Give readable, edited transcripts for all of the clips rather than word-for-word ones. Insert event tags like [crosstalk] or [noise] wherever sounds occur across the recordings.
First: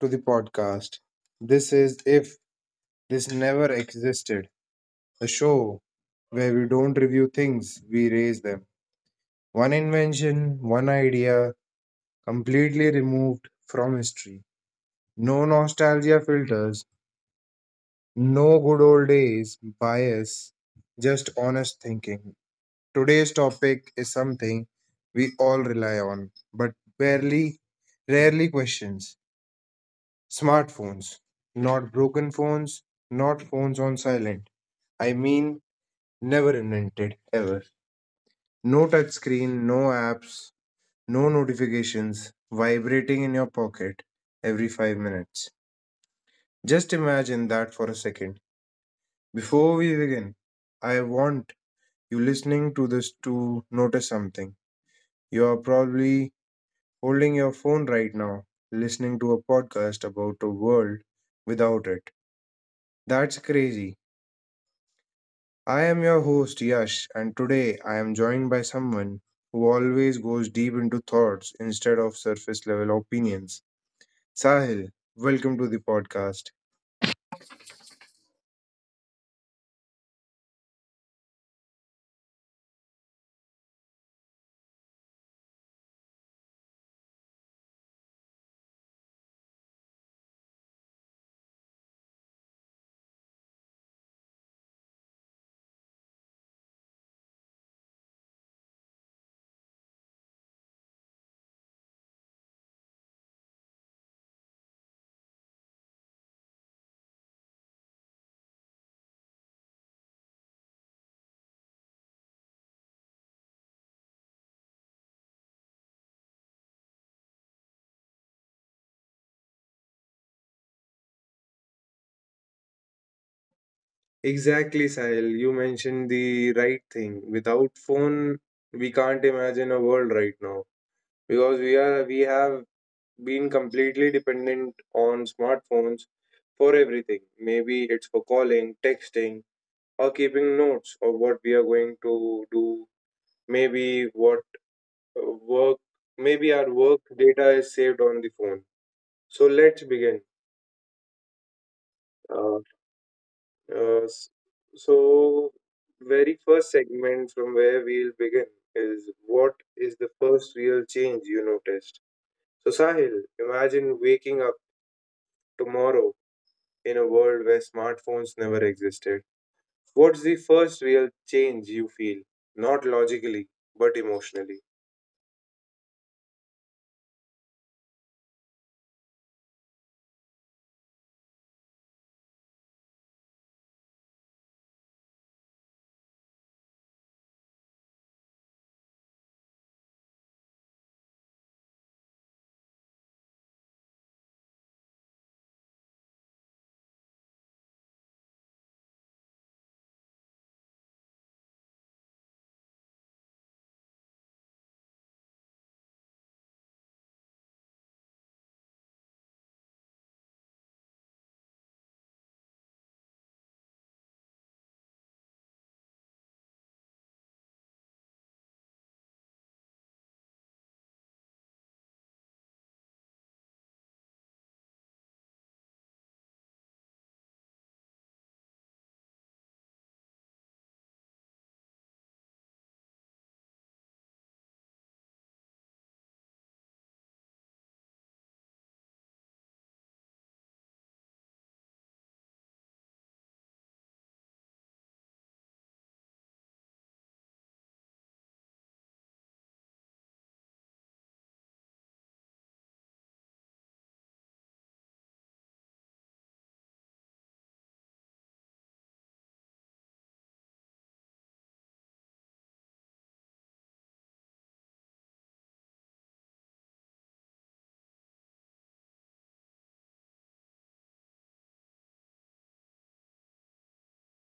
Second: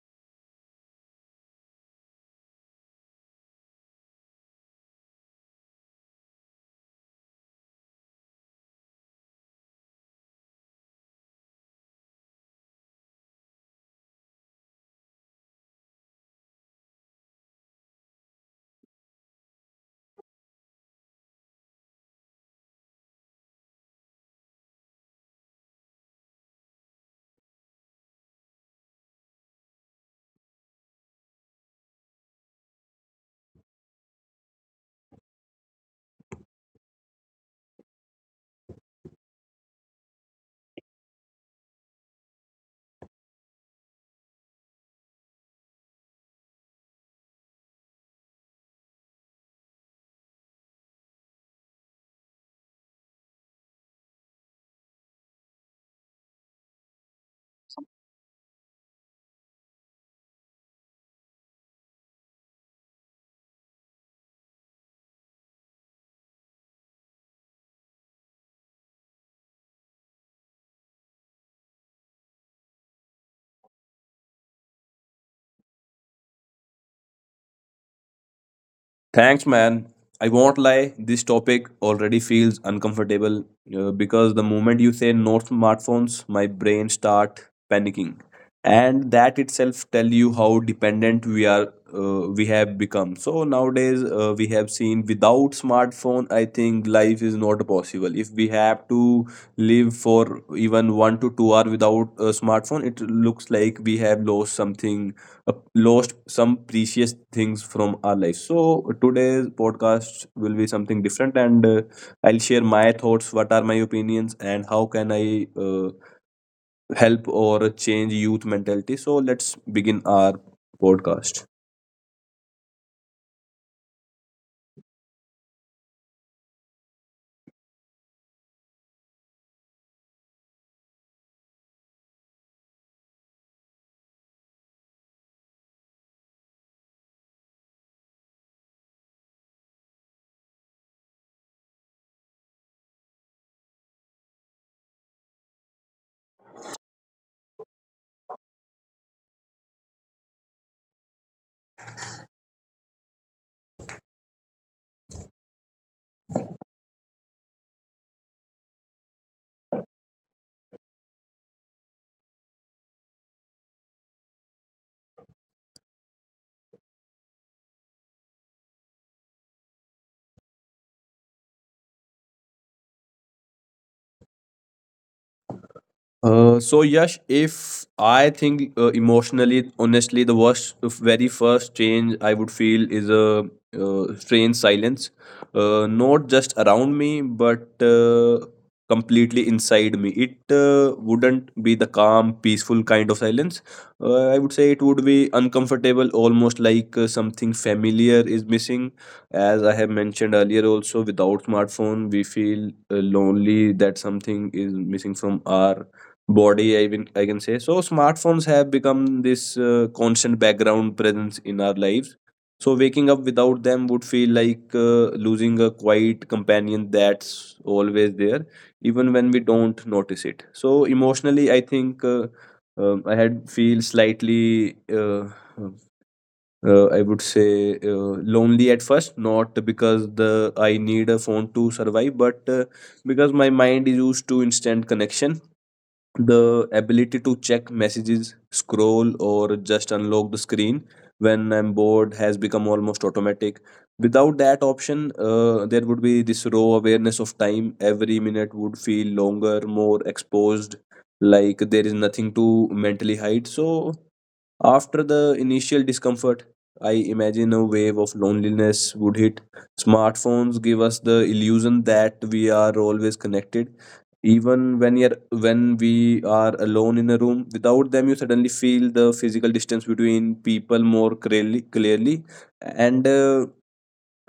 to the podcast. This is If This Never Existed, a show where we don't review things, we raise them. One invention, one idea, completely removed from history. No nostalgia filters, no good old days bias, just honest thinking. Today's topic is something we all rely on, but barely, rarely questions. Smartphones, not broken phones, not phones on silent. I mean, never invented, ever. No touchscreen, no apps, no notifications, vibrating in your pocket every 5 minutes. Just imagine that for a second. Before we begin, I want you listening to this to notice something. You are probably holding your phone right now, listening to a podcast about a world without it. That's crazy. I am your host, Yash, and today I am joined by someone who always goes deep into thoughts instead of surface level opinions. Sahil, welcome to the podcast. Thanks, man. I won't lie, this topic already feels uncomfortable because the moment you say no smartphones, my brain start panicking. And that itself tell you how dependent we have become. So nowadays we have seen without smartphone, I think life is not possible. If we have to live for even 1 to 2 hour without a smartphone, it looks like we have lost some precious things from our life. So today's podcast will be something different, and I'll share my thoughts, what are my opinions, and how can I help or change youth mentality. So let's begin our podcast. Exactly, Sahil. You mentioned the right thing. Without phone, we can't imagine a world right now because we have been completely dependent on smartphones for everything. Maybe it's for calling, texting, or keeping notes of what we are going to do. Maybe what work maybe our work data is saved on the phone. So let's begin. Uh, uh, s- so very first segment from where we'll begin is, what is the first real change you noticed? So Sahil, imagine waking up tomorrow in a world where smartphones never existed. What's the first real change you feel, not logically but emotionally? So Yash, if I think emotionally, honestly, the very first change I would feel is a strange silence, not just around me, but completely inside me. It wouldn't be the calm, peaceful kind of silence. I would say it would be uncomfortable, almost like something familiar is missing. As I have mentioned earlier, also without smartphone, we feel lonely. That something is missing from our body I can say. So smartphones have become this constant background presence in our lives, so waking up without them would feel like losing a quiet companion that's always there, even when we don't notice it. So emotionally I think I had feel slightly uh, I would say lonely at first, not because the I need a phone to survive, but because my mind is used to instant connection. The ability to check messages, scroll, or just unlock the screen when I'm bored has become almost automatic. Without that option, there would be this raw awareness of time. Every minute would feel longer, more exposed, like there is nothing to mentally hide. So, after the initial discomfort, I imagine a wave of loneliness would hit. Smartphones give us the illusion that we are always connected. Even when we are alone in a room, without them, you suddenly feel the physical distance between people more clearly. And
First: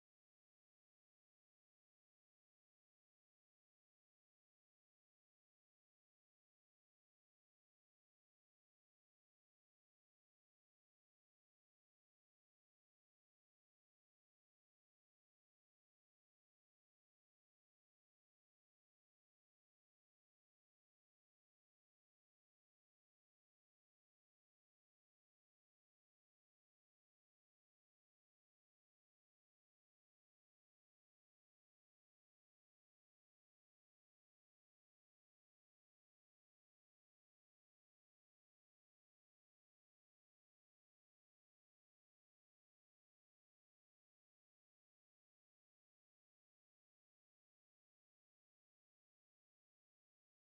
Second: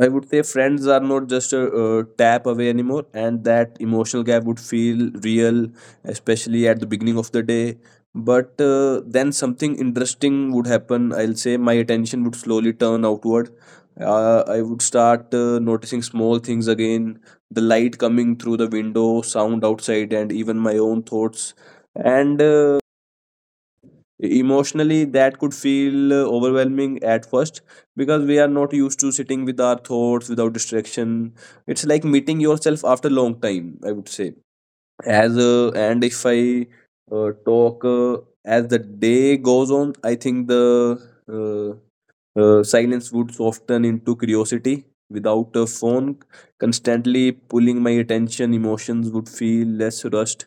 I would say friends are not just a tap away anymore, and that emotional gap would feel real, especially at the beginning of the day. But then something interesting would happen. I'll say my attention would slowly turn outward. I would start noticing small things again, the light coming through the window, sound outside, and even my own thoughts. And emotionally that could feel overwhelming at first, because we are not used to sitting with our thoughts without distraction. It's like meeting yourself after long time, I would say. As and if I talk as the day goes on, I think the uh, silence would soften into curiosity. Without a phone constantly pulling my attention, emotions would feel less rushed,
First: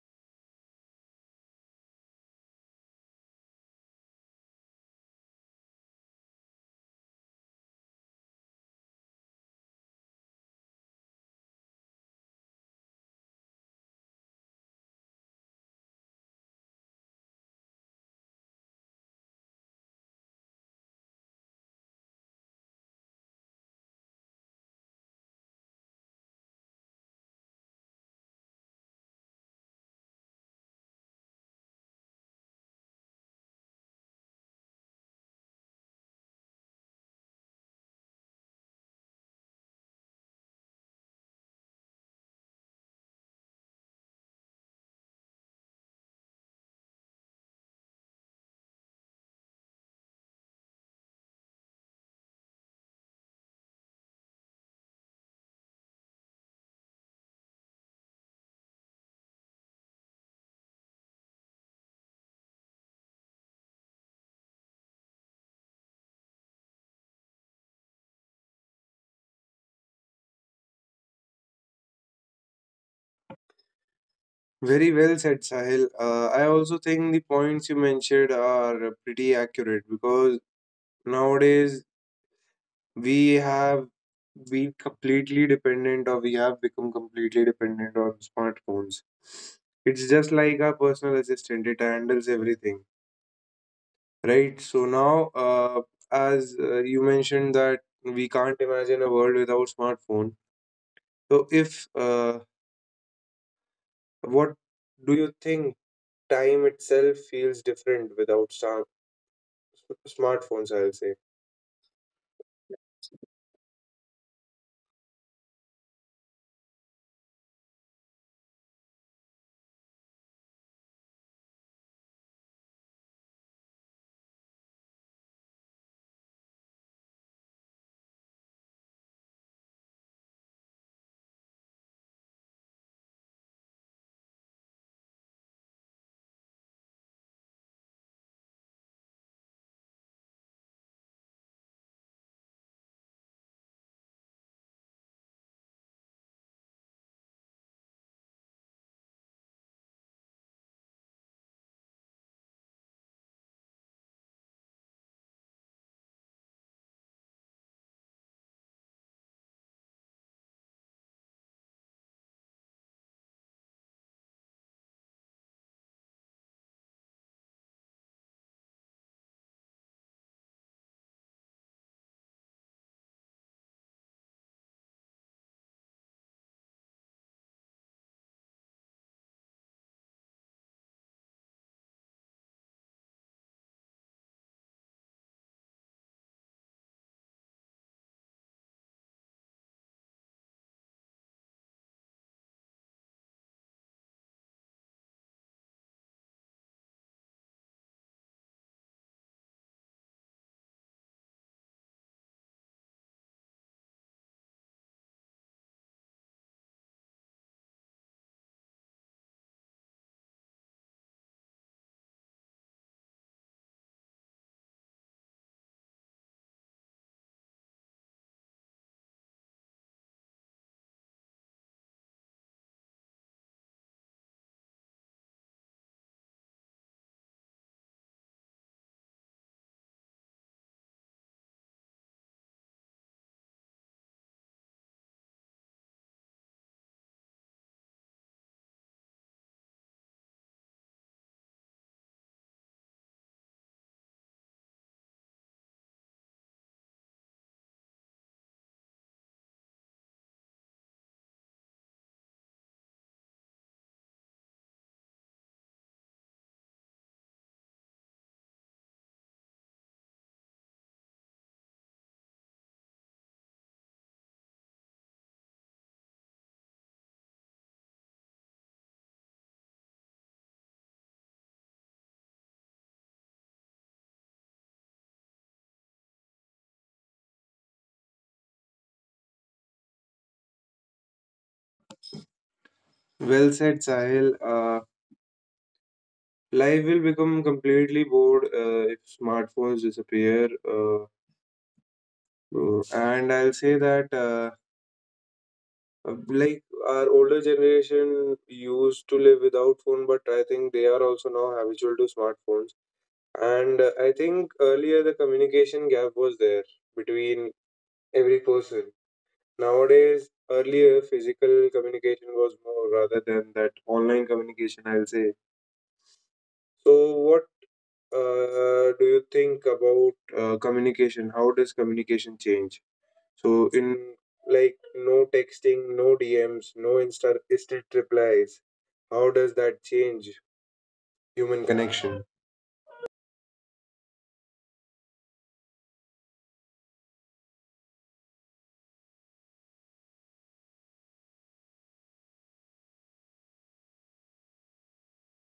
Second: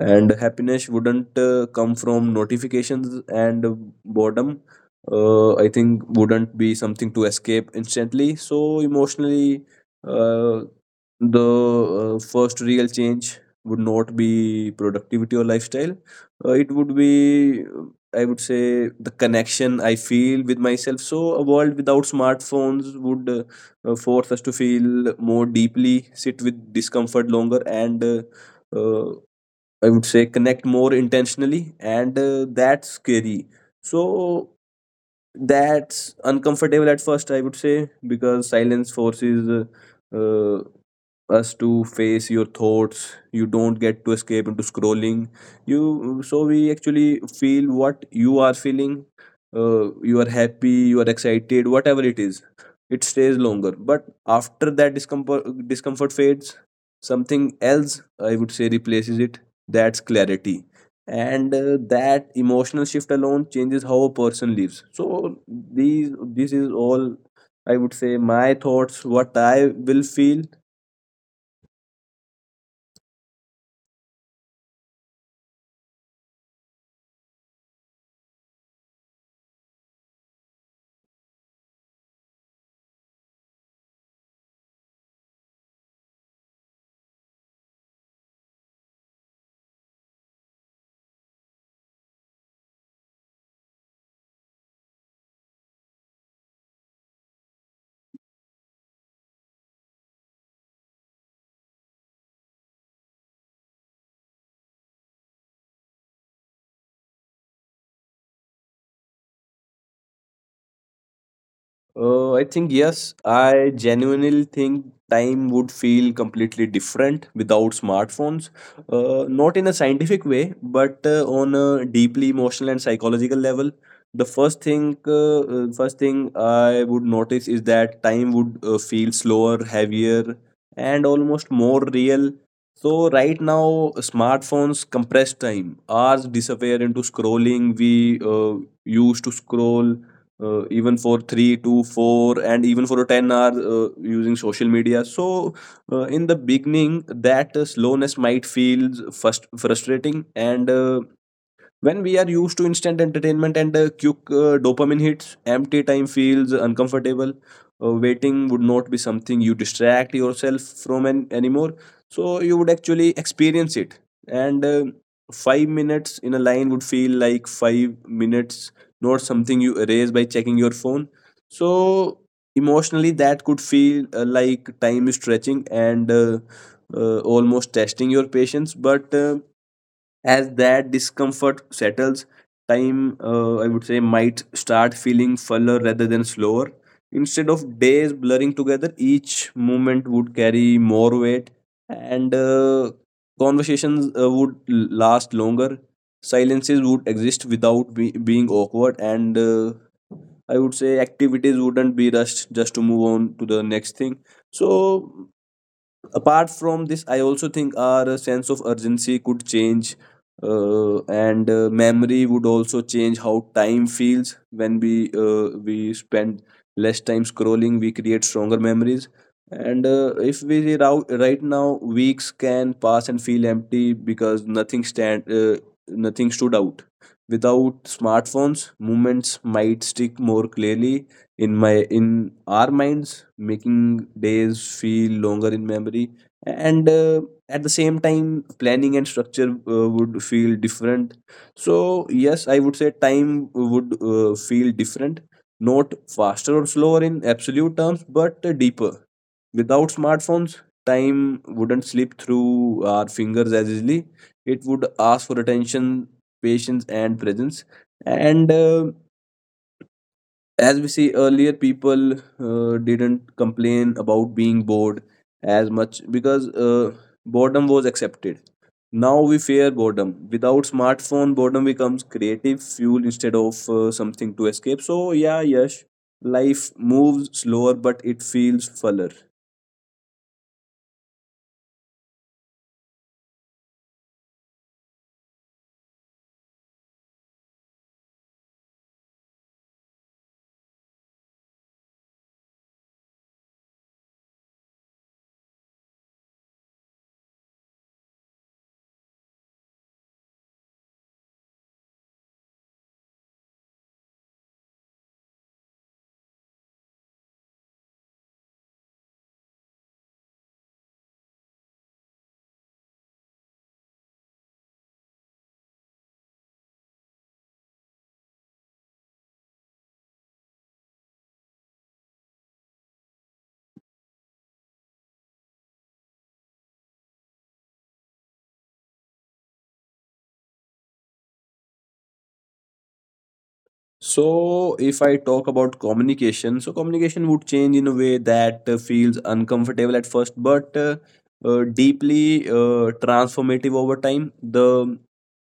and happiness wouldn't come from notifications, and boredom I think wouldn't be something to escape instantly. So emotionally, uh, the first real change would not be productivity or lifestyle. It would be I would say the connection I feel with myself. So a world without smartphones would force us to feel more deeply, sit with discomfort longer, and uh, I would say connect more intentionally, and that's scary. So that's uncomfortable at first, I would say, because silence forces uh, uh, us to face your thoughts. You don't get to escape into scrolling. You so we actually feel what you are feeling. You are happy, you are excited, whatever it is. It stays longer, but after that discomfort fades, something else I would say replaces it, that's clarity. And that emotional shift alone changes how a person lives. So these this is all, I would say, my thoughts, what I will feel. Very well said, Sahil. I also think the points you mentioned are pretty accurate because nowadays we have been completely dependent or we have become completely dependent on smartphones. It's just like our personal assistant, it handles everything, right? So now, as you mentioned that we can't imagine a world without smartphone. So if what do you think, time itself feels different without star smartphones, I'll say? I think yes. I genuinely think time would feel completely different without smartphones. Not in a scientific way, but on a deeply emotional and psychological level. The first thing I would notice is that time would feel slower, heavier, and almost more real. So right now, smartphones compress time. Hours disappear into scrolling. We used to scroll even for three to four and even for 10 hours using social media. So in the beginning that slowness might feel first frustrating, and when we are used to instant entertainment and quick dopamine hits, empty time feels uncomfortable. Waiting would not be something you distract yourself from anymore. So you would actually experience it. And 5 minutes in a line would feel like 5 minutes, not something you erase by checking your phone. So emotionally that could feel like time is stretching and almost testing your patience. But as that discomfort settles, time, I would say, might start feeling fuller rather than slower. Instead of days blurring together, each moment would carry more weight, and conversations would last longer. Silences would exist without being awkward, and I would say activities wouldn't be rushed just to move on to the next thing. So apart from this, I also think our sense of urgency could change, and memory would also change how time feels. When we spend less time scrolling, we create stronger memories. And if we re- rou- right now weeks can pass and feel empty because nothing stood out. Without smartphones, moments might stick more clearly in my in our minds, making days feel longer in memory. And at the same time, planning and structure would feel different. So yes, I would say time would feel different, not faster or slower in absolute terms, but deeper. Without smartphones, time wouldn't slip through our fingers as easily. It would ask for attention, patience and presence. And as we see earlier, people didn't complain about being bored as much, because boredom was accepted. Now we fear boredom. Without smartphone, boredom becomes creative fuel instead of something to escape. So yeah, yes, life moves slower, but it feels fuller. Well said, Sahil. Life will become completely bored if smartphones disappear. And I'll say that, like, our older generation used to live without phone, but I think they are also now habitual to smartphones. And I think earlier the communication gap was there between every person. Nowadays, earlier physical communication was more rather than that online communication, I'll say. So, what do you think about communication? How does communication change? So in, like, no texting, no DMs, no instant replies. How does that change human connection? So, if I talk about communication, so communication would change in a way that feels uncomfortable at first, but deeply transformative over time. The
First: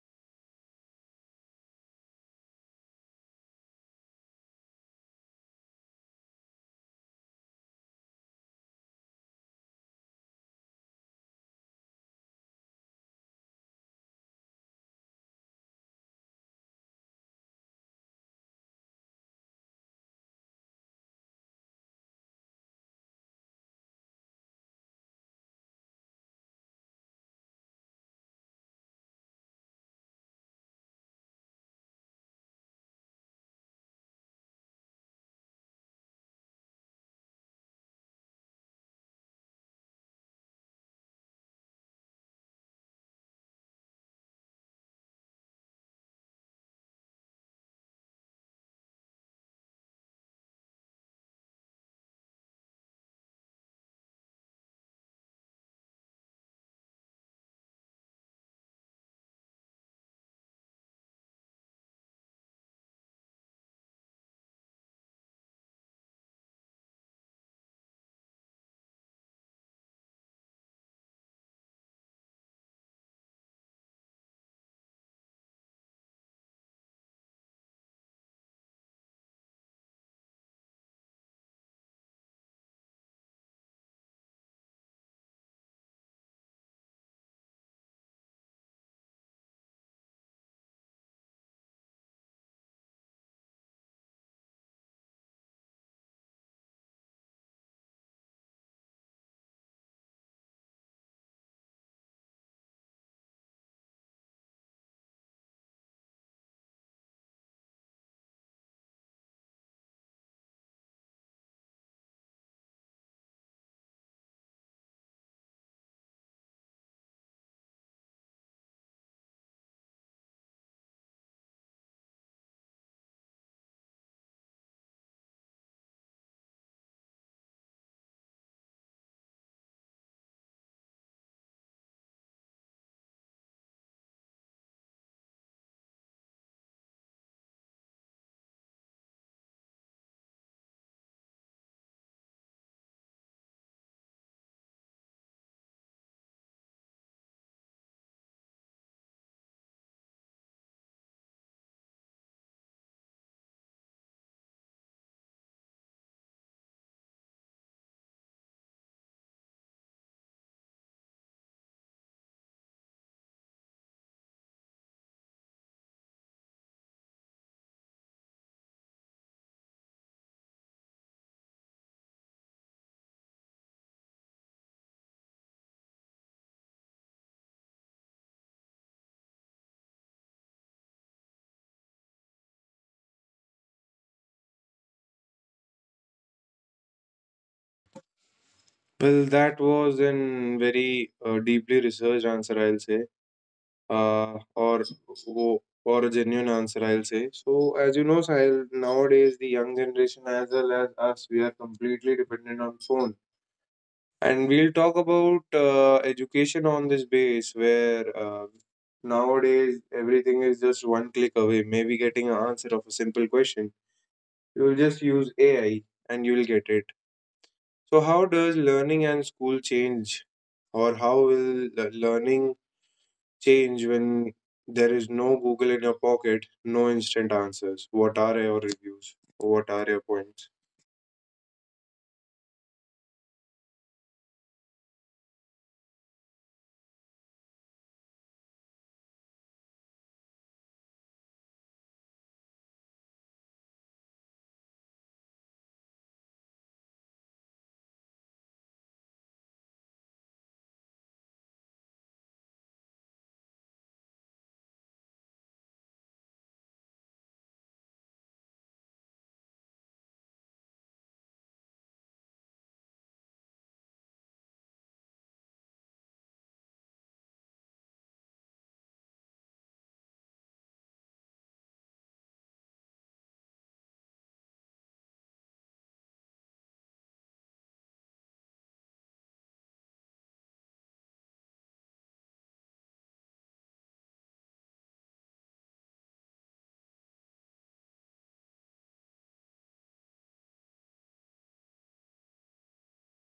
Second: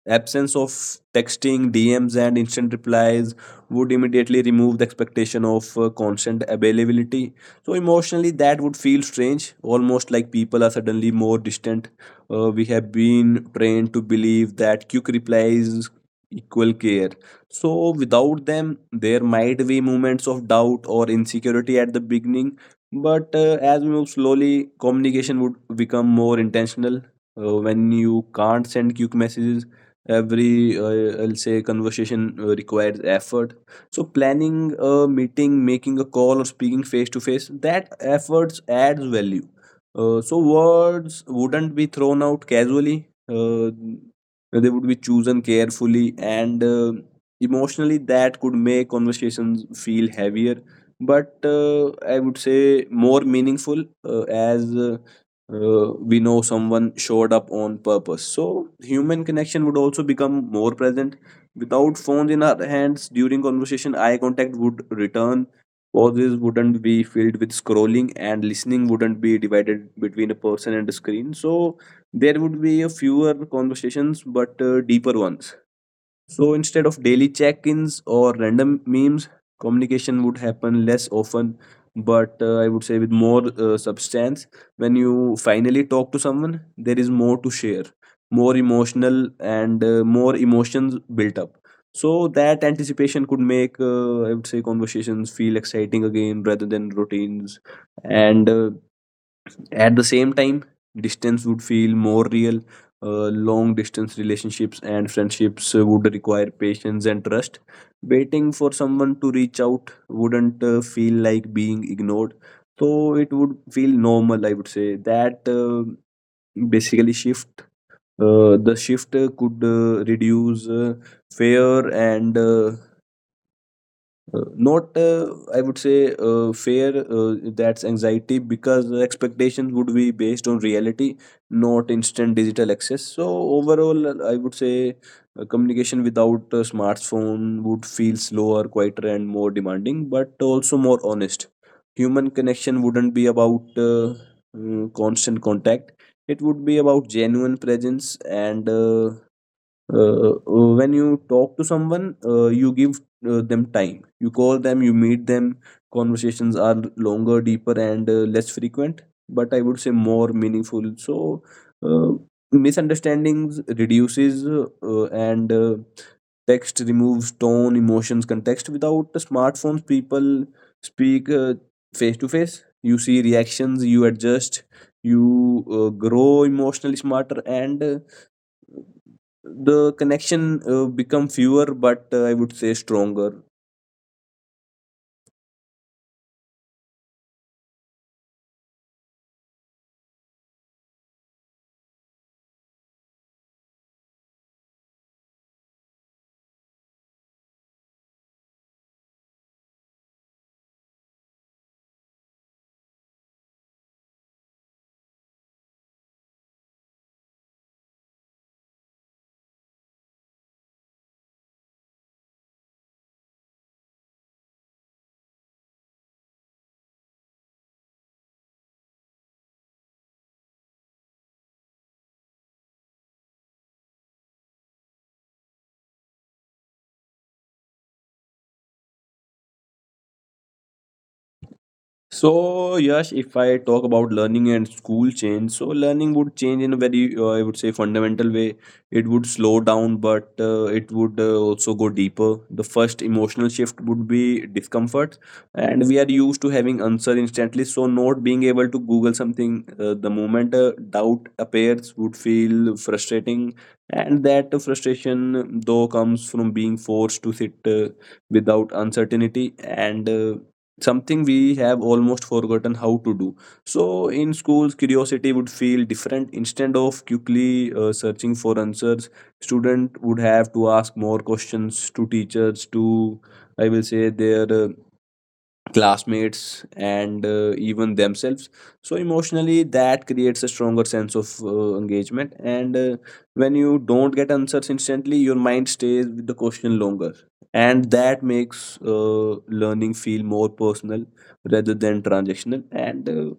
absence of texting, DMs, and instant replies would immediately remove the expectation of constant availability. So, emotionally, that would feel strange, almost like people are suddenly more distant. We have been trained to believe that quick replies equal care, so, without them, there might be moments of doubt or insecurity at the beginning. But as we move slowly, communication would become more intentional. When you can't send quick messages, every I'll say conversation requires effort. So, planning a meeting, making a call, or speaking face to face, that efforts adds value. So, words wouldn't be thrown out casually. They would be chosen carefully, and emotionally that could make conversations feel heavier, but I would say more meaningful, as we know someone showed up on purpose. So human connection would also become more present. Without phones in our hands during conversation, eye contact would return, pauses wouldn't be filled with scrolling, and listening wouldn't be divided between a person and a screen. So there would be a fewer conversations, but deeper ones. So instead of daily check ins or random memes, communication would happen less often, but I would say with more substance. When you finally talk to someone, there is more to share, more emotional, and more emotions built up. So that anticipation could make, I would say, conversations feel exciting again rather than routines. And at the same time, distance would feel more real. Long distance relationships and friendships would require patience and trust. Waiting for someone to reach out wouldn't feel like being ignored. So it would feel normal, I would say. That basically shift. The shift could reduce fear and not I would say fair that's anxiety, because the expectations would be based on reality, not instant digital access. So overall, I would say communication without a smartphone would feel slower, quieter, and more demanding, but also more honest. Human connection wouldn't be about constant contact. It would be about genuine presence. And uh, uh, when you talk to someone, you give them time, you call them, you meet them. Conversations are longer, deeper, and less frequent, but I would say more meaningful. So uh, misunderstandings reduces. And Text removes tone, emotions, context. Without the smartphones, people speak, face to face, you see reactions, you adjust, you grow emotionally smarter, and the connection become fewer but, I would say, stronger. Well, that was an very deeply researched answer, I'll say, uh, or or a genuine answer, I'll say. So as you know, Sahil, nowadays the young generation as well as us, we are completely dependent on phones. And we'll talk about education on this base where nowadays everything is just one click away, maybe getting an answer of a simple question. You will just use AI and you will get it. So, how does learning and school change, or how will le- learning change when there is no Google in your pocket, no instant answers? What are your reviews? What are your points? So yes, if I talk about learning and school change, so learning would change in a very, I would say, fundamental way. It would slow down, but it would also go deeper. The first emotional shift would be discomfort, and we are used to having answer instantly. So not being able to Google something the moment doubt appears would feel frustrating, and that frustration though comes from being forced to sit without uncertainty and, something we have almost forgotten how to do. So in schools, curiosity would feel different. Instead of quickly searching for answers, student would have to ask more questions, to teachers, to, I will say, their classmates, and even themselves. So emotionally, that creates a stronger sense of engagement, and when you don't get answers instantly, your mind stays with the question longer, and that makes learning feel more personal rather than transactional. and uh,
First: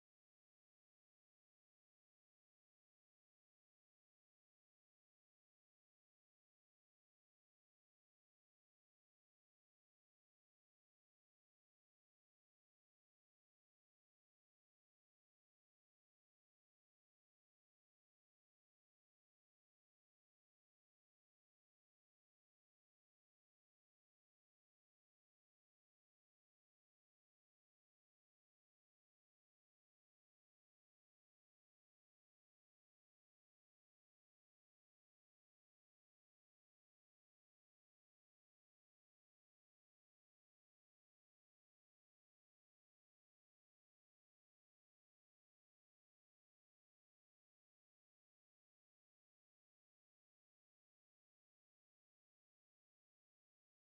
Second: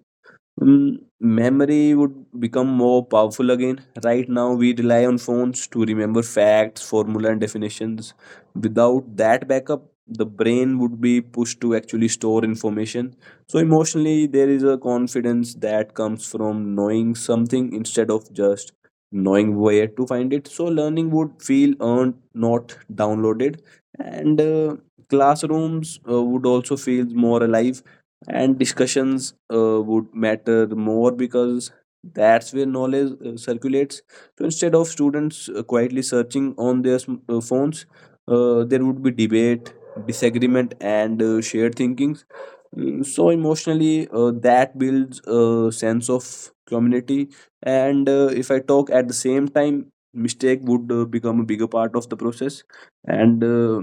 Mm, Memory would become more powerful again. Right now, we rely on phones to remember facts, formula, and definitions. Without that backup, the brain would be pushed to actually store information. So emotionally, there is a confidence that comes from knowing something, instead of just knowing where to find it. So learning would feel earned, not downloaded. And Classrooms would also feel more alive, and discussions would matter more, because that's where knowledge circulates. So instead of students quietly searching on their phones, there would be debate, disagreement, and shared thinkings. So emotionally, that builds a sense of community. And if I talk, at the same time, mistake would become a bigger part of the process, and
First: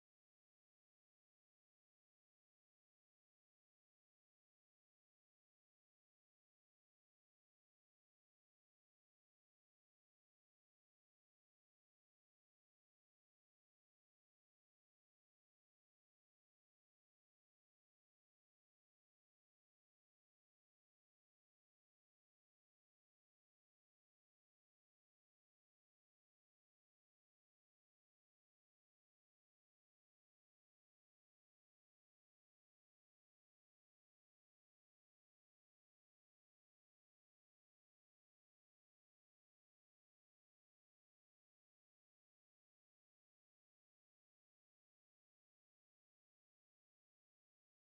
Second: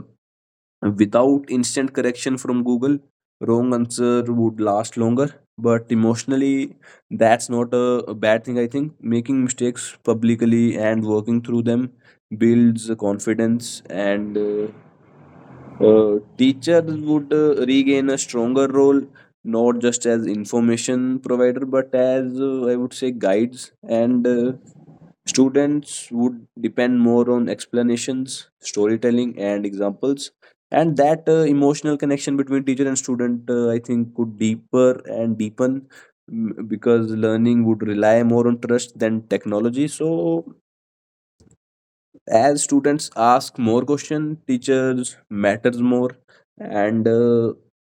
without instant correction from Google, wrong answer would last longer. But emotionally, that's not a bad thing, I think. Making mistakes publicly and working through them builds confidence, and teachers would regain a stronger role, not just as information provider, but as, I would say, guides. And Students would depend more on explanations, storytelling, and examples. And that emotional connection between teacher and student, I think, could deeper and deepen, because learning would rely more on trust than technology. So, as students ask more questions, teachers matters more, and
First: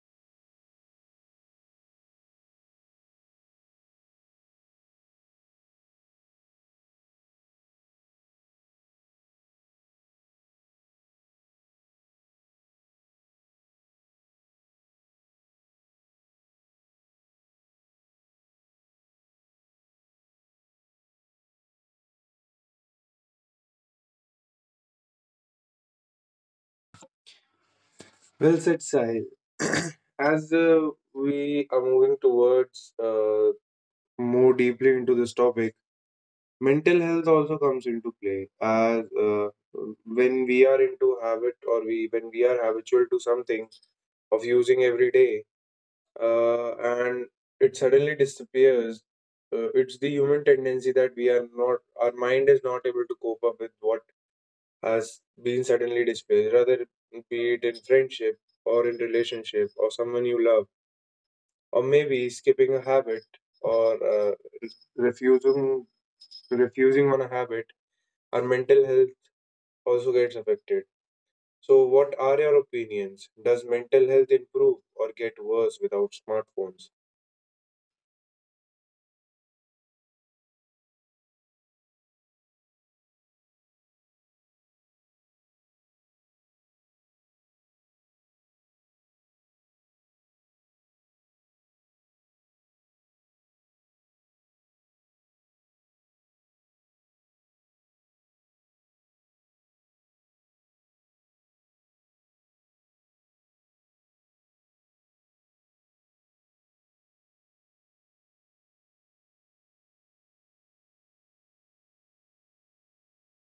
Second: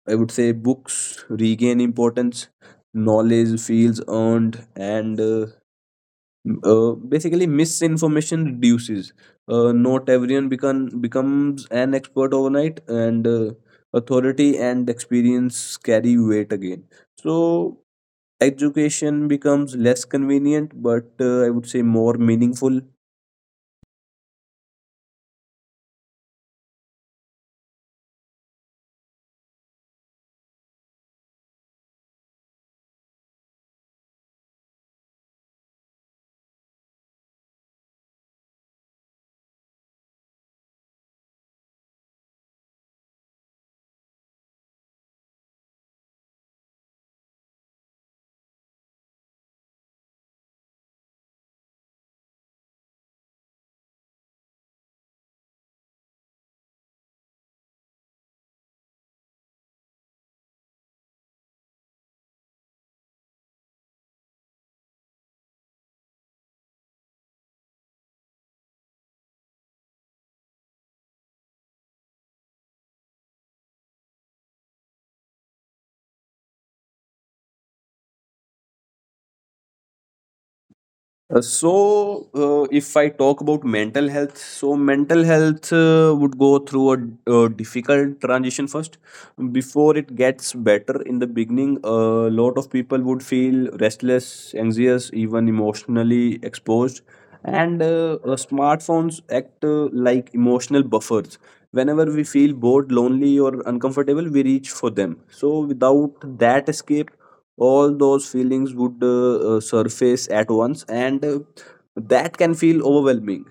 I would say books regain importance. Knowledge feels earned, and basically misinformation reduces. Not everyone becomes an expert overnight, and authority and experience carry weight again. So education becomes less convenient but, I would say, more meaningful. Well said, Sahil. [coughs] [clears throat] As we are moving towards more deeply into this topic, mental health also comes into play as when we are into habit or we when we are habitual to something of using every day and it suddenly disappears. It's the human tendency that we are not our mind is not able to cope up with what has been suddenly displaced, rather be it in friendship or in relationship or someone you love or maybe skipping a habit or refusing refusing on a habit. Our mental health also gets affected. So, what are your opinions? Does mental health improve or get worse without smartphones? If I talk about mental health, so mental health would go through a difficult transition first. Before it gets better, in the beginning, a lot of people would feel restless, anxious, even emotionally exposed. And Smartphones act like emotional buffers. Whenever we feel bored, lonely, or uncomfortable, we reach for them. So without that escape, all those feelings would surface at once, and that can feel overwhelming,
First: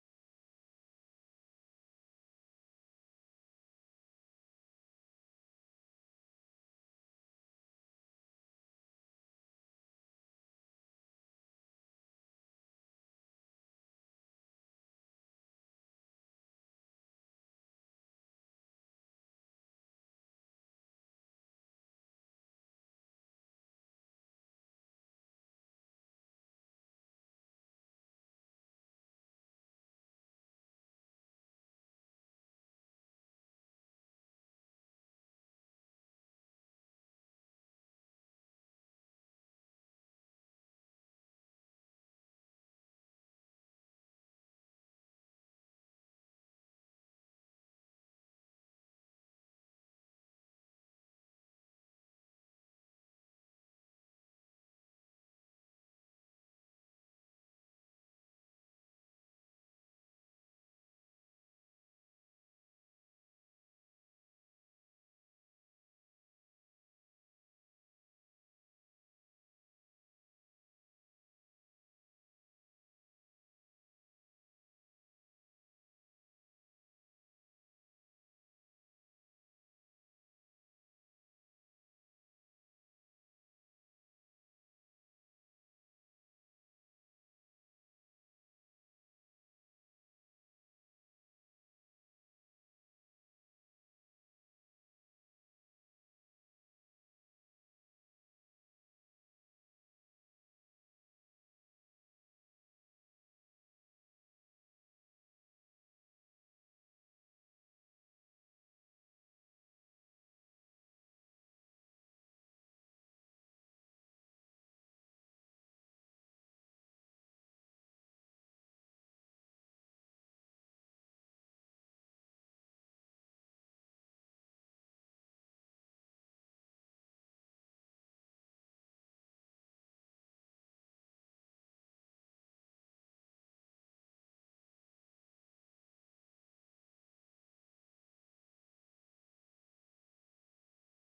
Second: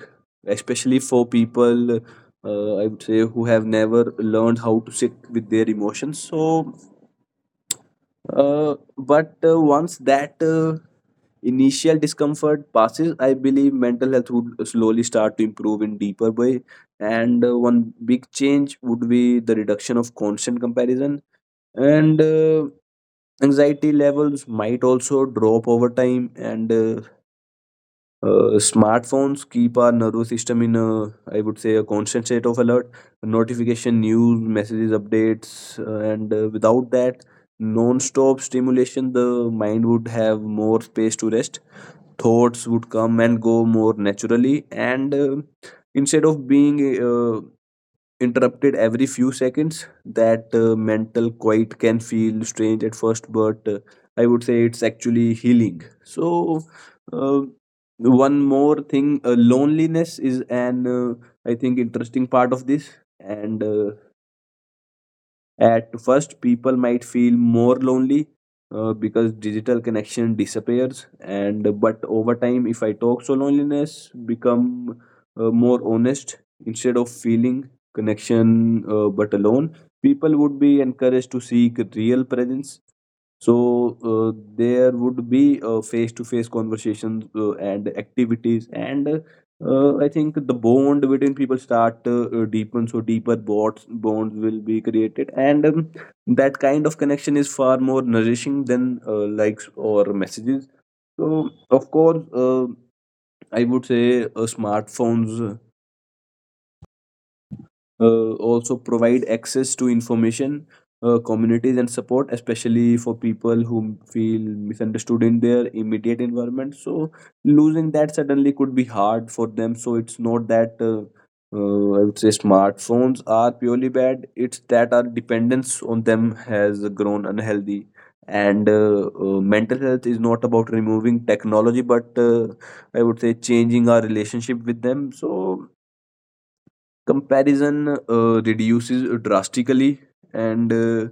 especially for people, I would say, who have never learned how to sit with their emotions. But once that initial discomfort passes, I believe mental health would slowly start to improve in deeper way. And One big change would be the reduction of constant comparison, and anxiety levels might also drop over time. And Smartphones keep our nervous system in a, I would say, a constant state of alert: notification, news, messages, updates. And Without that non-stop stimulation, the mind would have more space to rest. Thoughts would come and go more naturally, and instead of being interrupted every few seconds. That mental quiet can feel strange at first, but I would say it's actually healing. So, uh, one more thing: loneliness is an, I think, interesting part of this. And At first, people might feel more lonely, because digital connection disappears, and but over time, if I talk, so loneliness become more honest, instead of feeling connection but alone. People would be encouraged to seek real presence. So there would be face to face conversations and activities, and I think the bond between people start deepen, so deeper bonds will be created, and that kind of connection is far more nourishing than likes or messages. So, of course, I would say smartphones also provide access to information, communities, and support, especially for people who feel misunderstood in their immediate environment. So losing that suddenly could be hard for them. So it's not that, I would say, smartphones are purely bad; it's that our dependence on them has grown unhealthy. And mental health is not about removing technology, but, I would say, changing our relationship with them. So comparison reduces drastically, and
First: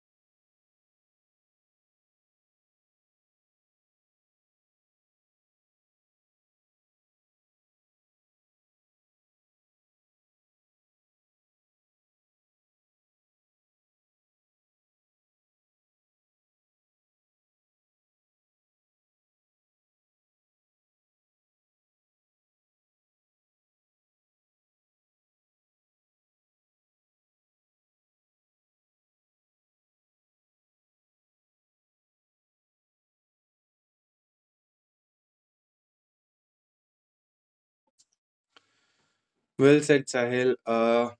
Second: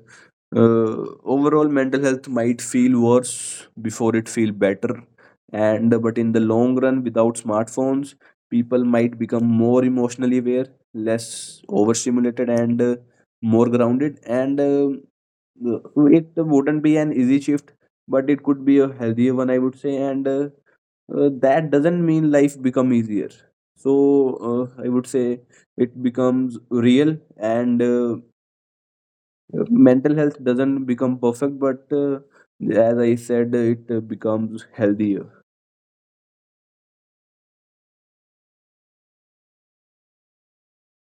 uh, overall mental health might feel worse before it feel better, and but in the long run, without smartphones, people might become more emotionally aware, less overstimulated, and more grounded, and it wouldn't be an easy shift, but it could be a healthier one, I would say. And that doesn't mean life become easier. so I would say it becomes real, and mental health doesn't become perfect but, as I said, it becomes healthier. Well said, Sahil. Uh,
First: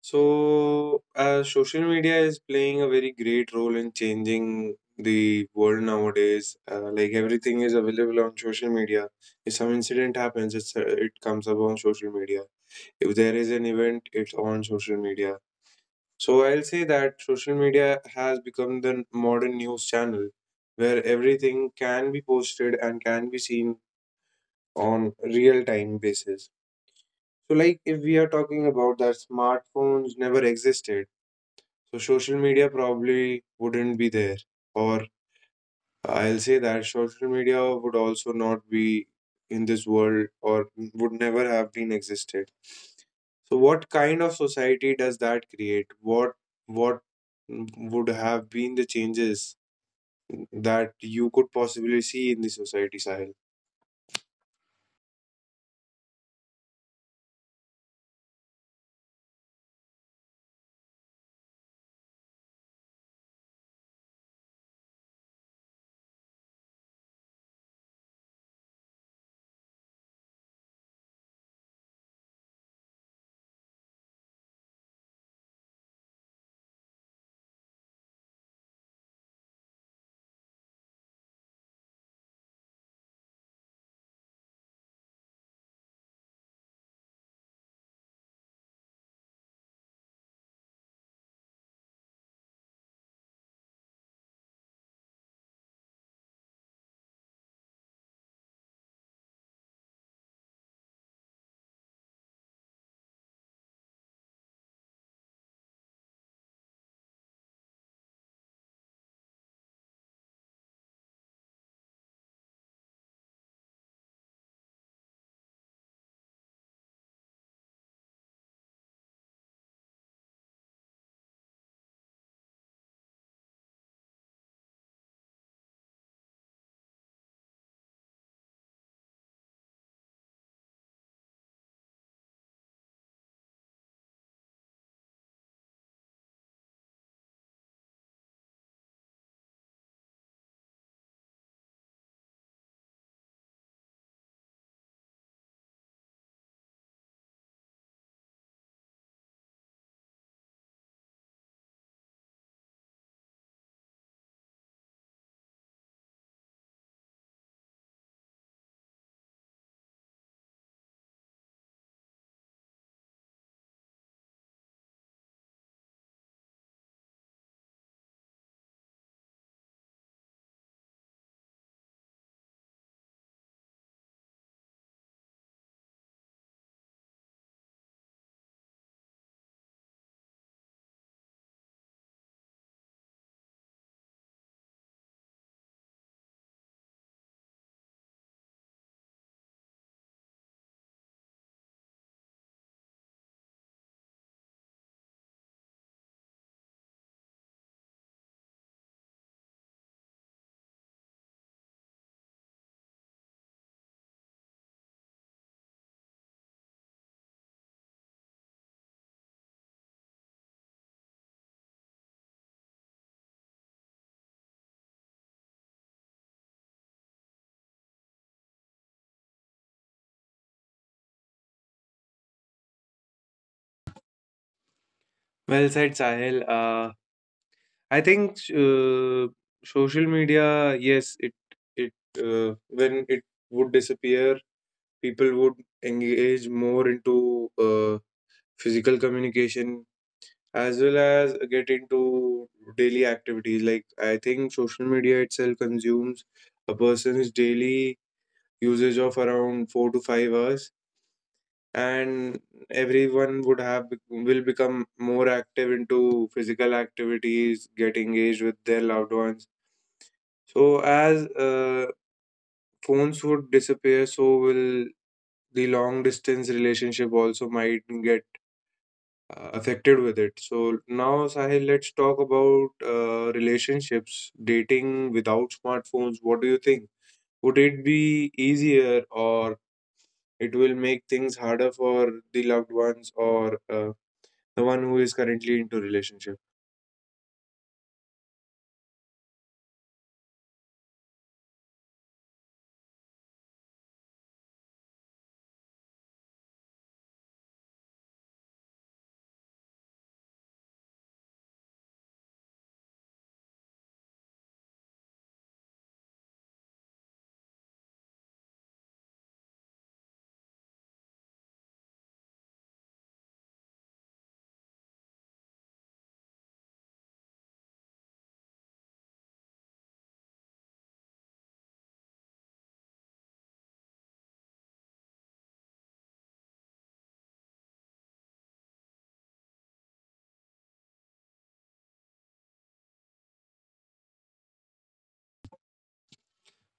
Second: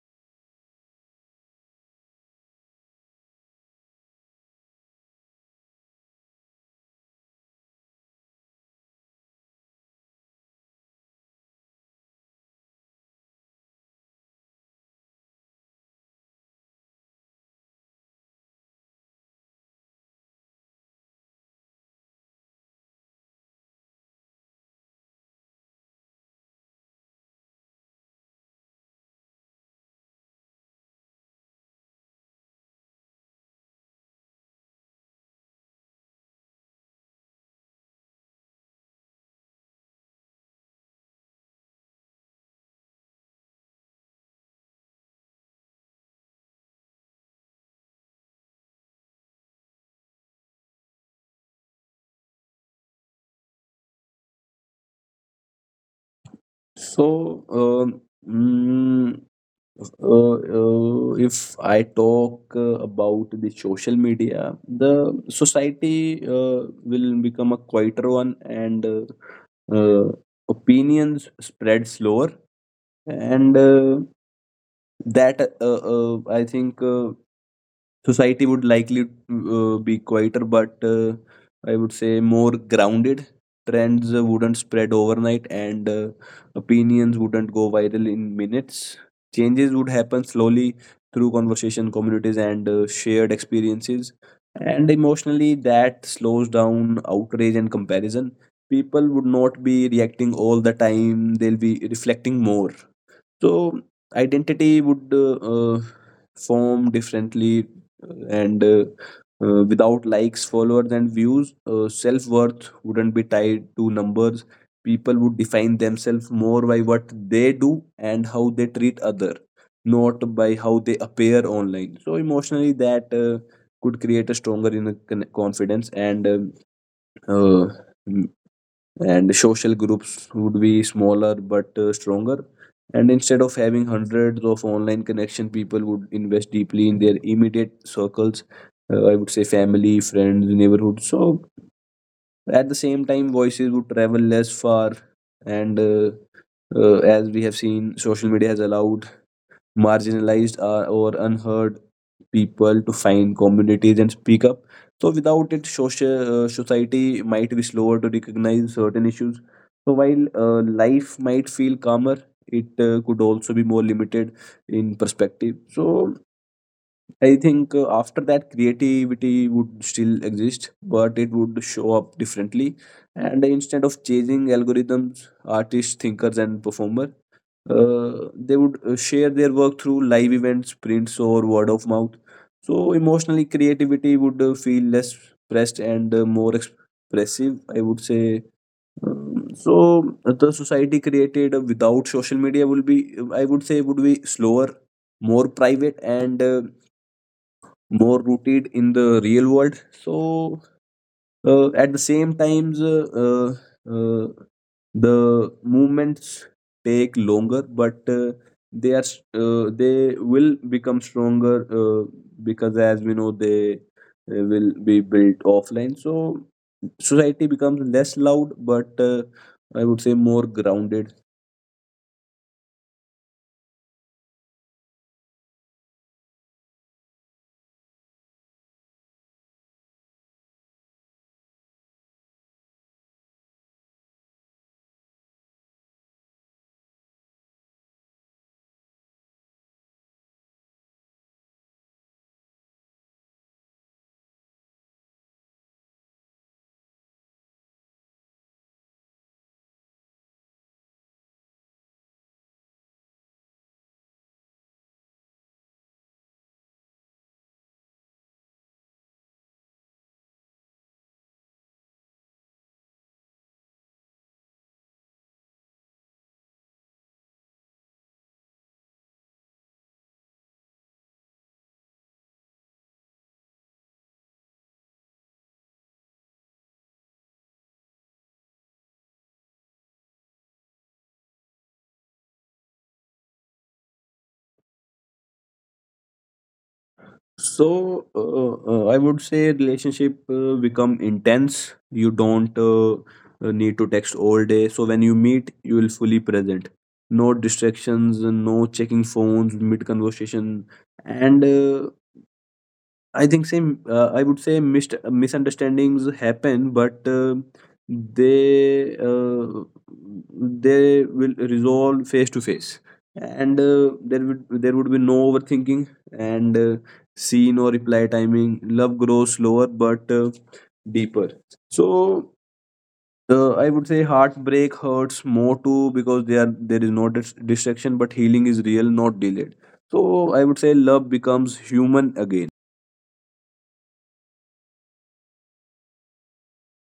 so, uh, social media is playing a very great role in changing the world nowadays. Like, everything is available on social media. If some incident happens, it comes up on social media. If there is an event, it's on social media. So I'll say that social media has become the modern news channel where everything can be posted and can be seen on real time basis. So like if we are talking about that smartphones never existed, so social media probably wouldn't be there, or I'll say that social media would also not be in this world or would never have been existed. So what kind of society does that create? What would have been the changes that you could possibly see in the society, Sahil? so um, mm, if I talk about the social media, the society will become a quieter one, and uh, opinions spread slower. And That I think society would likely be quieter, but, I would say, more grounded. Trends wouldn't spread overnight, and opinions wouldn't go viral in minutes. Changes would happen slowly, through conversation, communities, and shared experiences. And emotionally, that slows down outrage and comparison. People would not be reacting all the time, they'll be reflecting more. So identity would form differently, and without likes, followers, and views, self worth wouldn't be tied to numbers. People would define themselves more by what they do and how they treat other, not by how they appear online. So emotionally, that could create a stronger inner confidence, and um, uh, and social groups would be smaller but stronger. And instead of having hundreds of online connection, people would invest deeply in their immediate circles: I would say family, friends, neighborhood. So at the same time, voices would travel less far, and as we have seen, social media has allowed marginalized or unheard people to find communities and speak up. So without it, social society might be slower to recognize certain issues. So while life might feel calmer, it could also be more limited in perspective. So I think after that, creativity would still exist, but it would show up differently. And instead of chasing algorithms, artists, thinkers, and performers they would share their work through live events, prints, or word of mouth. So emotionally, creativity would feel less pressed and, more expressive, I would say. So the society created without social media will be, I would say, would be slower, more private, and more rooted in the real world. So, at the same times, the movements take longer, but they are they will become stronger, because as we know, they will be built offline. So society becomes less loud, but, I would say, more grounded. Well said, Sahil. I think social media, yes, it when it would disappear, people would engage more into uh, physical communication as well as get into daily activities. Like, I think social media itself consumes a person's daily usage of around 4 to 5 hours, and everyone would have will become more active into physical activities, get engaged with their loved ones. So as phones would disappear, so will the long distance relationship also might get affected with it. So now, Sahil, let's talk about relationships, dating without smartphones. What do you think? Would it be easier, or it will make things harder for the loved ones or the one who is currently into relationship? I would say relationship become intense. You don't need to text all day. So when you meet, you will fully present. No distractions, no checking phones mid conversation, and I think same. I would say misunderstandings happen, but they uh, they will resolve face to face, and there would be no overthinking, and see, no reply timing. Love grows slower, but deeper. So I would say heartbreak hurts more too, because there is no distraction, but healing is real, not delayed. So I would say love becomes human again.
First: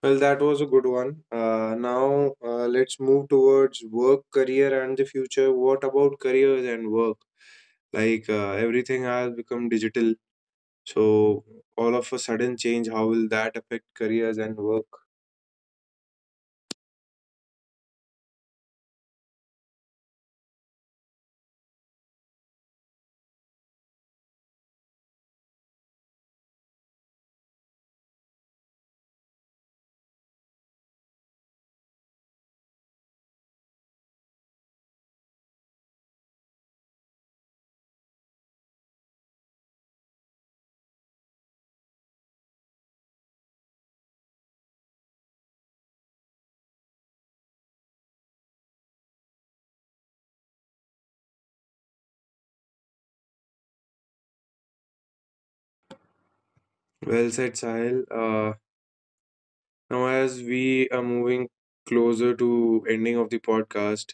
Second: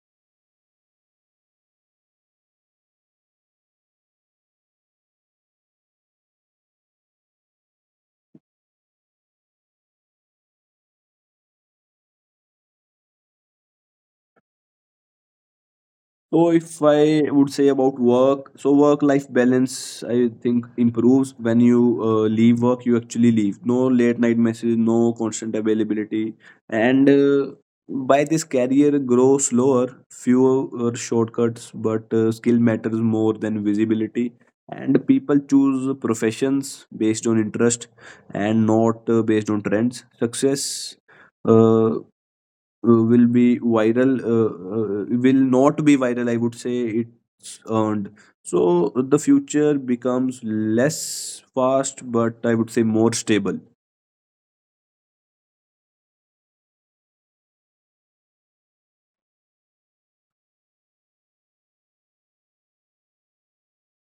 Well, that was a good one. Now let's move towards work, career, and the future. What about careers and work? Like, everything has become digital. So all of a sudden change, how will that affect careers and work? So if I would say about work, so work-life balance, I think, improves. When you leave work, you actually leave. No late night messages, no constant availability, and by this, career grow slower, fewer shortcuts, but skill matters more than visibility. And people choose professions based on interest, and not based on trends. Success, Uh, will be viral will not be viral, I would say. It's earned. So the future becomes less fast, but, I would say, more stable. Well said, Sahil. Now, as we are moving closer to ending of the podcast,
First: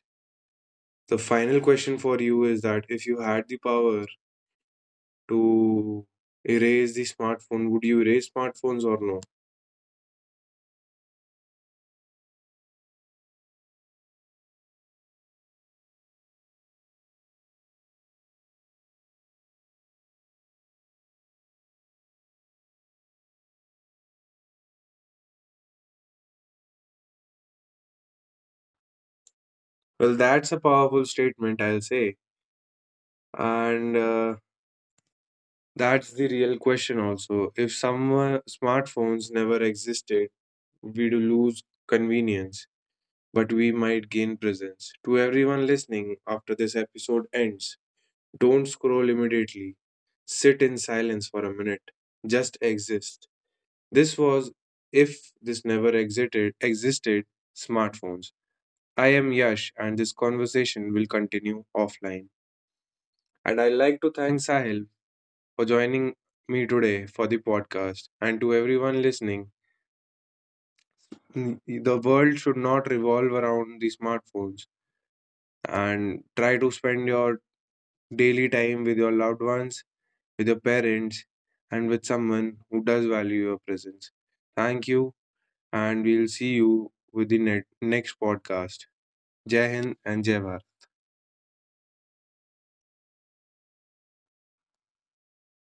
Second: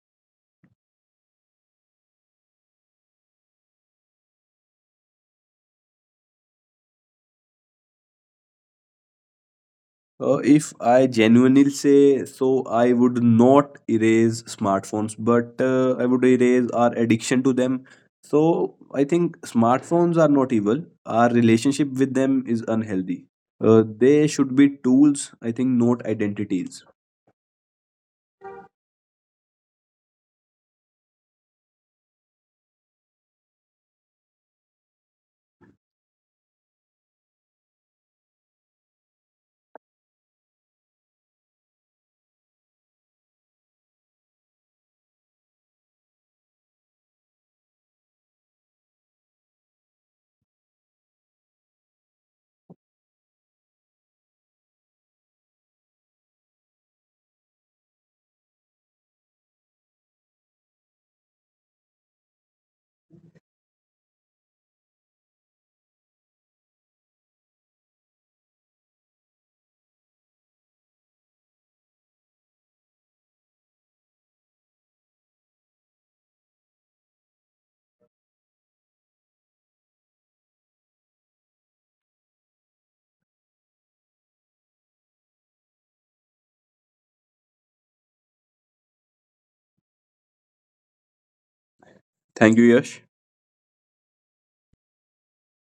the final question for you is that if you had the power to erase the smartphone, would you erase smartphones or no? If I genuinely say, so I would not erase smartphones, but I would erase our addiction to them. So I think smartphones are not evil, our relationship with them is unhealthy. They should be tools, I think, not identities. Well, that's a powerful statement, I'll say. And that's the real question also. If some smartphones never existed, we'd lose convenience, but we might gain presence. To everyone listening, after this episode ends, don't scroll immediately. Sit in silence for a minute. Just exist. This was, if this never existed, smartphones. I am Yash, and this conversation will continue offline. And I'd like to thank Sahil for joining me today for the podcast. And to everyone listening, the world should not revolve around the smartphones, and try to spend your daily time with your loved ones, with your parents, and with someone who does value your presence. Thank you, and we'll see you with the next podcast. Jai Hind and Jai Bharat. Thank you, Yash.